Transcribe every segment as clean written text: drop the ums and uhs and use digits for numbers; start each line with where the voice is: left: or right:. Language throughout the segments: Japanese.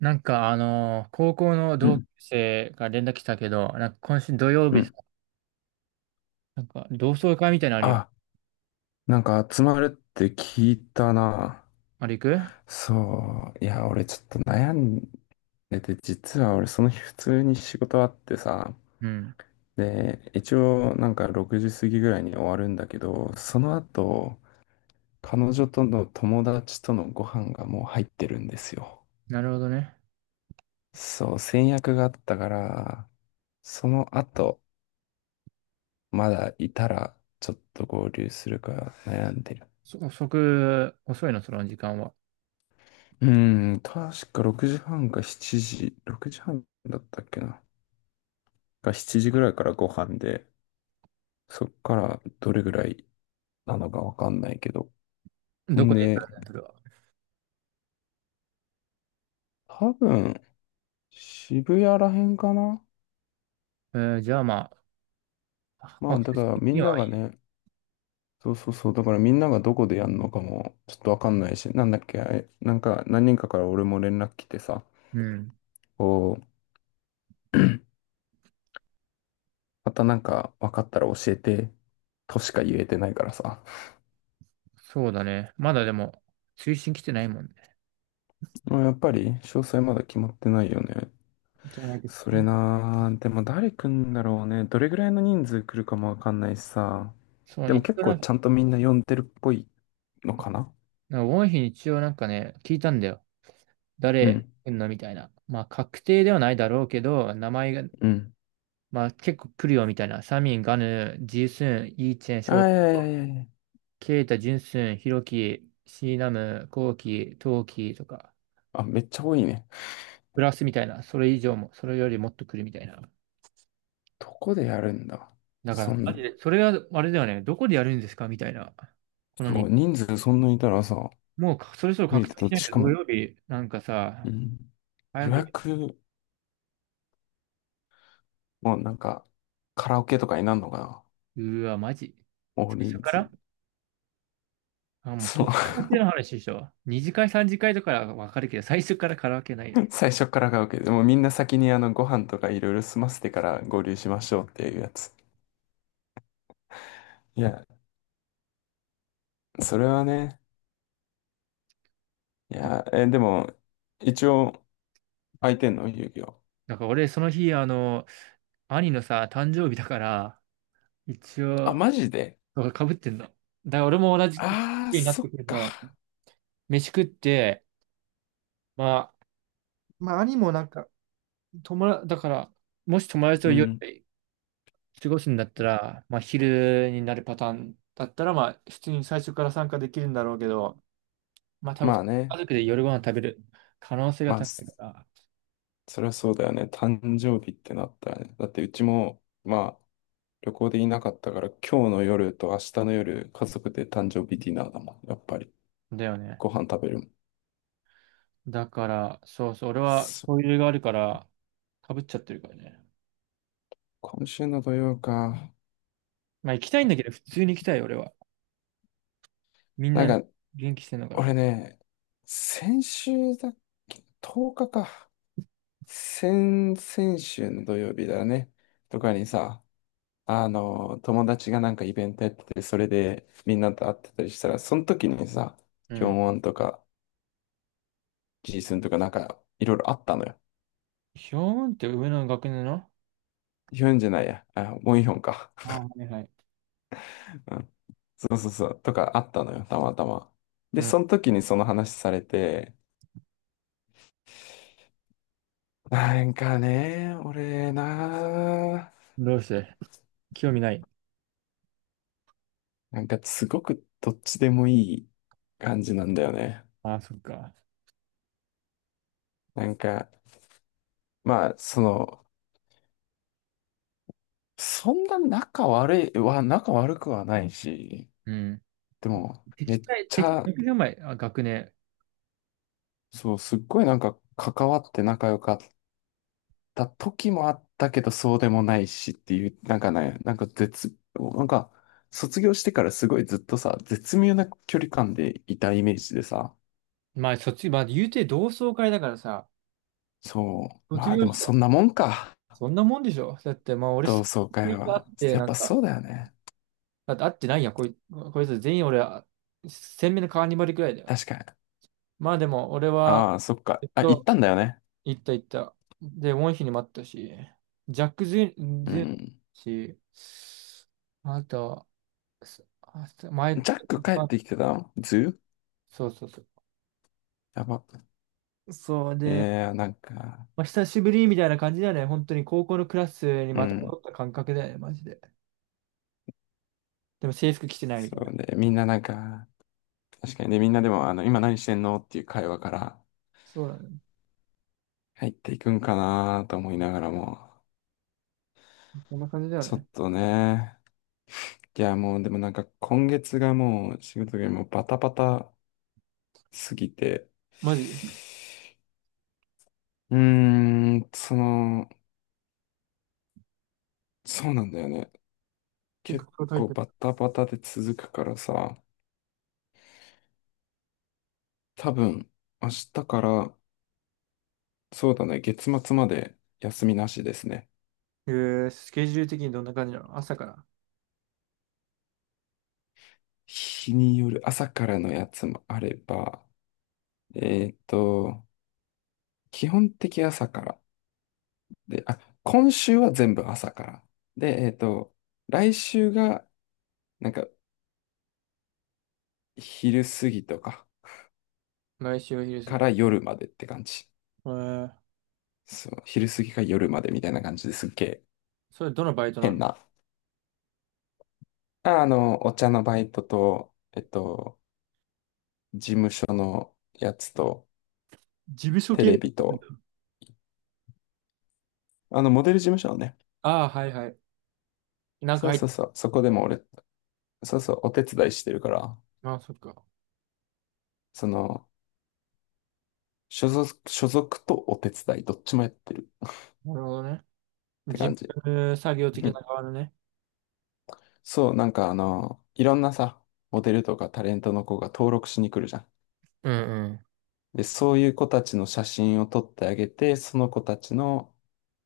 right: なんか高校の
left: う
right: 同級
left: ん。
right: 生が連絡来たけど、なんか今週土曜
left: う
right: 日さ、
left: ん。
right: なんか同窓会みたいなのあるよ。
left: あ、なんか集まるって聞いたな。
right: あれ行く？
left: そう。いや、俺ちょっと悩んでて、実は俺その日普通に仕事あってさ。
right: うん。
left: で、一応なんか6時過ぎぐらいに終わるんだけど、その後、彼女との友達とのご飯がもう入ってるんですよ。
right: なるほどね。
left: そう、先約があったから、その後、まだいたらちょっと合流するか悩んでる。
right: そ、遅く、遅いの、その時間は？
left: うん、確か6時半か7時、6時半だったっけな。か7時ぐらいからご飯で、そっからどれぐらいなのかわかんないけど。
right: ど
left: ん
right: こで行
left: で、
right: くの、それは？
left: 多分、渋谷らへんかな。
right: じゃあまあ、
left: ま
right: ア
left: あ、
right: ク
left: だ
right: セ
left: か
right: ス
left: ら
right: 的
left: み
right: に
left: んな
right: はい
left: が
right: いね。
left: ね、そうそうそう、だからみんながどこでやるのかもちょっとわかんないし、なんだっけ、あれなんか何人かから俺も連絡来てさ、
right: うん。
left: こう、またなんかわかったら教えて、としか言えてないからさ。
right: そうだね。まだでも、推進来てないもんね。
left: まあやっぱり詳細まだ決まってないよね。
right: じゃないと、
left: それなー、でも誰来んだろうね。どれぐらいの人数来るかもわかんないしさ。
right: そ
left: で
right: う、
left: も
right: 一
left: 結
right: 応な
left: 構
right: んか、
left: ちゃんとみんな呼んでるっぽいのかな。
right: なんか多い日に一応なんかね、聞いたんだよ。
left: う
right: 誰
left: ん、
right: 来んのみたいな。まあ、確定ではないだろうけど、名前が、
left: うん。
right: まあ結構来るよみたいな。サミン、ガヌ、ジスン、イーチェン、シ
left: あ
right: ョ
left: ー、
right: ウ、
left: いやいやいやいや。
right: ケイタ、ジュンスン、ヒロキ、シーナム、コウキ、トウキとか、
left: あ、めっちゃ多いね。
right: プラスみたいな。それ以上も、それよりもっと来るみたいな。
left: どこでやるんだ。
right: だから、
left: そん
right: マ
left: な。
right: ジで、それはあれだよね。どこでやるんですかみたいな。この
left: そ
right: に、
left: う、人数そんなにいたらさ、
right: もうかそろそろ
left: 見れ
right: 確
left: て
right: 定
left: た
right: し
left: っ
right: な
left: て、
right: い
left: し
right: と
left: か
right: 土
left: も、
right: 曜日、なんか
left: う
right: さ、
left: ん、
right: 早
left: 予
right: く、
left: 約もなんか、カラオケとかになるのかな。
right: うわ、マジ。
left: 大
right: 最初
left: 人
right: か
left: 数。
right: ら、あ、もう
left: そう、
right: 結果っの話でしょ？二次会、三次会とかはわかるけど、最初からカラオケないよ ね。
left: 最初からカラオケでもうみんな先にご飯とかいろいろ済ませてから合流しましょうっていうやつ。いや、それはね。いや、え、でも、一応、空いてんの遊戯王。
right: なんか俺、その日、兄のさ、誕生日だから、一
left: あ、
right: 応、
left: マジで。
right: そうかぶってんの。だから俺も同じ日
left: ああー、
right: になっ
left: そ
right: て
left: っ
right: くる
left: か。
right: な。飯食って、まあ、まあ、兄もなんか、友達、だから、もし友達と
left: う
right: 夜
left: ん。
right: 過ごすんだったら、まあ、昼になるパターンだったら、まあ、普通に最初から参加できるんだろうけど、まあ、多
left: ま
right: 分、
left: あね。
right: 家族で夜ご飯食べる可能性が
left: まあ、
right: 高いから、
left: それはそうだよね。誕生日ってなったらね。だって、うちも、まあ、旅行でいなかったから、今日の夜と明日の夜、家族で誕生日ディナーだもん。やっぱり、
right: だよね。
left: ご飯食べるもん。
right: だから、そうそう、俺は、
left: そ、
right: トイレがあるから、かぶっちゃってるからね。
left: 今週の土曜か。
right: まあ行きたいんだけど、普通に行きたい、俺は。みん
left: なん
right: な
left: か、
right: 元気してんのかな。
left: 俺ね、先週だっけ？ 10 日かか。先週の土曜日だね。とかにさ、あの、友達がなんかイベントやってて、それでみんなと会ってたりしたら、その時にさ、
right: う
left: キョ
right: ん。
left: ンウォンとか、ジースンとかなんか、いろいろあったのよ。
right: ヒョーンって上の学年の？
left: ヒョンじゃないや。あ、ウォンヒョンか。
right: ああ、はいはい。
left: うん。そうそうそう。とかあったのよ、たまたま。
right: う
left: で、
right: ん。
left: その時にその話されて、なんかね、俺な、
right: どうして興味ない。
left: なんかすごくどっちでもいい感じなんだよね。
right: ああ、そっか。
left: なんか、まあ、その、そんな仲悪いは、仲悪くはないし、
right: うん。
left: でも、め
right: 敵
left: っ
right: 対、
left: ち
right: 敵、
left: ゃ、
right: 学年前、あ、学年。
left: そう、すっごいなんか関わって仲良かった時もあったけど、そうでもないしっていう、なんかね、なんか絶、なんか、卒業してからすごいずっとさ、絶妙な距離感でいたイメージでさ、
right: まあ、まあ、言うて同窓会だからさ、
left: そう、
right: 卒
left: まあで
right: 業
left: も
right: し
left: そ
right: た、
left: んなもんか、
right: そんなもんでしょだって、まあ、俺、
left: 同窓会
right: みんな会
left: は。
right: って、
left: やっ
right: な
left: ぱ
right: んか、
left: そうだよね。
right: だって会ってないやん、こいつ全員俺、鮮明なカーニバルくらいだよ。
left: 確かに。
right: まあ、でも、俺は、
left: ああ、そっ
right: ず
left: か。
right: っ
left: あ、行っ
right: と
left: たんだよね。
right: 行った行った。で、ウォンヒに待ったし、ジャック・ジュン、
left: う
right: ジュン
left: ん。
right: し、あとは、すあす前、
left: ジャック帰っ
right: あ、
left: てきてたのズー
right: そうそうそ
left: やば。
right: う。そう
left: い
right: で、
left: やー、なんか、
right: まあ、久しぶりみたいな感じだよね。本当に高校のクラスに
left: う
right: また戻
left: ん。
right: った感覚だよね、マジで。でも制服着てないみ
left: そ
right: たいな。
left: うね。みんななんか、確かにね、みんなでも、あの、今何してんのっていう会話から
right: そうだね。
left: 入っていくんかなと思いながらも、
right: こんな感じだよ
left: ちょっ
right: ね。
left: とね、いや、もうでもなんか今月がもう仕事がもうバタバタすぎて、
right: マジ。
left: うーん、その、そうなんだよね。
right: 結
left: 結
right: 構高いっ
left: 構
right: て
left: バタバタで続くからさ、多分、明日から、そうだね、月末まで休みなしですね。
right: る。スケジュール的にどんな感じなの、朝から？
left: 日による朝からのやつもあれば、えっと、基本的朝から。で、あ、今週は全部朝から。で、えっと、来週が、なんか、昼過ぎとか
right: 毎週お昼過
left: か
right: ぎ。
left: ら夜までって感じ。
right: えー、
left: そう、昼過ぎか夜までみたいな感じですっげえ
right: それどのバイトな
left: 変
right: の？
left: な。あ、あの、お茶のバイトと、えっと、事務所のやつと、
right: 事務所
left: テ
right: 系をや
left: レ
right: っ
left: ビ
right: てんだ？
left: と、あの、モデル事務所のね、
right: ああー、はいはい。なんか
left: そうそうそう、そこでも俺、そうそう、お手伝いしてるから、
right: ああ、そっか。
left: その、所属とお手伝い、どっちもやってるっ
right: なるほどね。
left: て
right: 事
left: 感じ。
right: 務作業的
left: う
right: な
left: ん。
right: 側のね。
left: そう、なんかあの、いろんなさ、モデルとかタレントの子が登録しに来るじゃん。
right: うんうん。
left: で、そういう子たちの写真を撮ってあげて、その子たちの、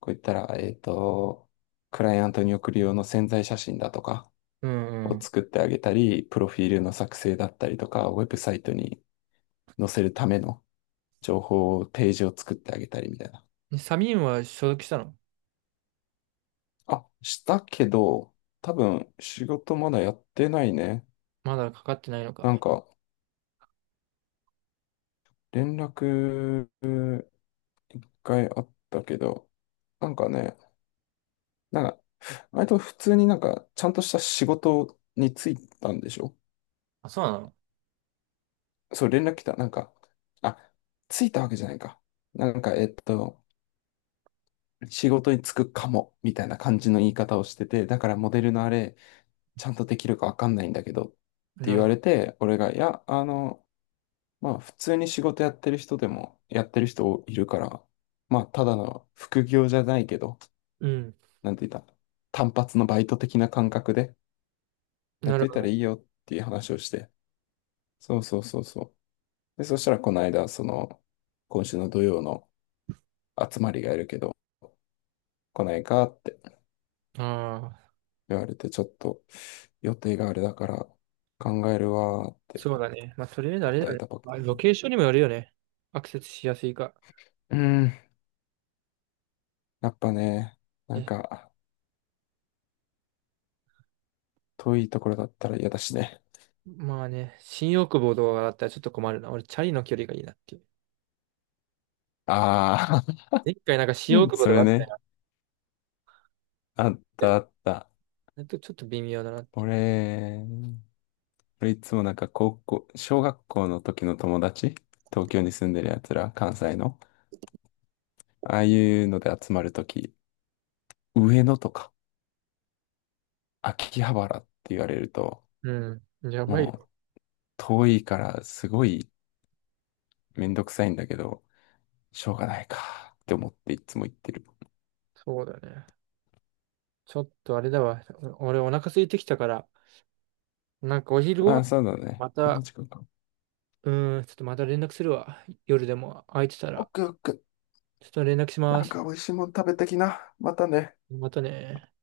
left: こう言ったら、えっと、クライアントに送る用の宣材写真だとか
right: うんう
left: を
right: ん。
left: 作ってあげたり、プロフィールの作成だったりとか、ウェブサイトに載せるための情報を、ページを作ってあげたりみたいな。
right: でサミンは所属したの？
left: あ、したけど、多分仕事まだやってないね。
right: まだかかってないの
left: なん
right: か。
left: か連絡一回あったけど、なんかね、なんか、割と普通になんかちゃんとした仕事に就いたんでしょ？
right: あ、そうなの？
left: そう、連絡来た。なんか、あ、着いたわけじゃないか。なんか、えっと、仕事に就くかも、みたいな感じの言い方をしてて、だからモデルのあれ、ちゃんとできるかわかんないんだけど、って
right: な
left: 言
right: る
left: わ
right: ほ
left: れ
right: ど。
left: て、俺が、いや、あの、まあ普通に仕事やってる人でもやってる人いるから、まあただの副業じゃないけど、
right: うん。
left: なんて言った、単発のバイト的な感覚でやっ
right: な
left: と
right: る
left: い
right: ほ
left: た
right: ど。
left: らいいよっていう話をして、そうそうそうそう。で、そしたらこの間、その、今週の土曜の集まりがいるけど、来ないかって
right: ああ、
left: 言われて、ちょっと予定があれだから考えるわーって
right: そうだね。まあ、とりあえずあれ
left: 答
right: だ
left: え
right: ね。
left: たばっ
right: ま
left: か
right: あ、
left: り。
right: ロケーションにもよるよね。アクセスしやすいか。
left: うーん、やっぱね、な
right: え、
left: んか遠いところだったら嫌だしね。
right: まあね、新大久保とかだったらちょっと困るな。俺、チャリの距離がいいなっていう。
left: ああ、
right: 一回なんか新
left: う
right: 大
left: ん。
right: 久保
left: そ
right: とか
left: れ
right: あった
left: ね。
right: らやっ
left: あっ
right: て
left: たあ
right: る。
left: った。
right: ちょっと微妙だなって。
left: 俺、俺いつもなんか小学校の時の友達、東京に住んでる奴ら、関西の、ああいうので集まる時、上野とか秋葉原って言われると、
right: うん。やばい
left: も
right: よ。
left: う遠いからすごいめんどくさいんだけど、しょうがないかって思っていつも行ってる。
right: そうだね。ちょっとあれだわ。俺お腹空いてきたから、なんかお昼
left: あ
right: ご
left: あ、
right: 飯、
left: そうだね。
right: ま
left: こんな
right: た、
left: 時間か。
right: うちょっとまた連絡するわ。夜でも空いてた
left: オッ
right: ら、
left: ケーオッケー。
right: ちょっと連絡しま
left: なん
right: す。
left: か美味しいもん食べてきな。またね。
right: またね。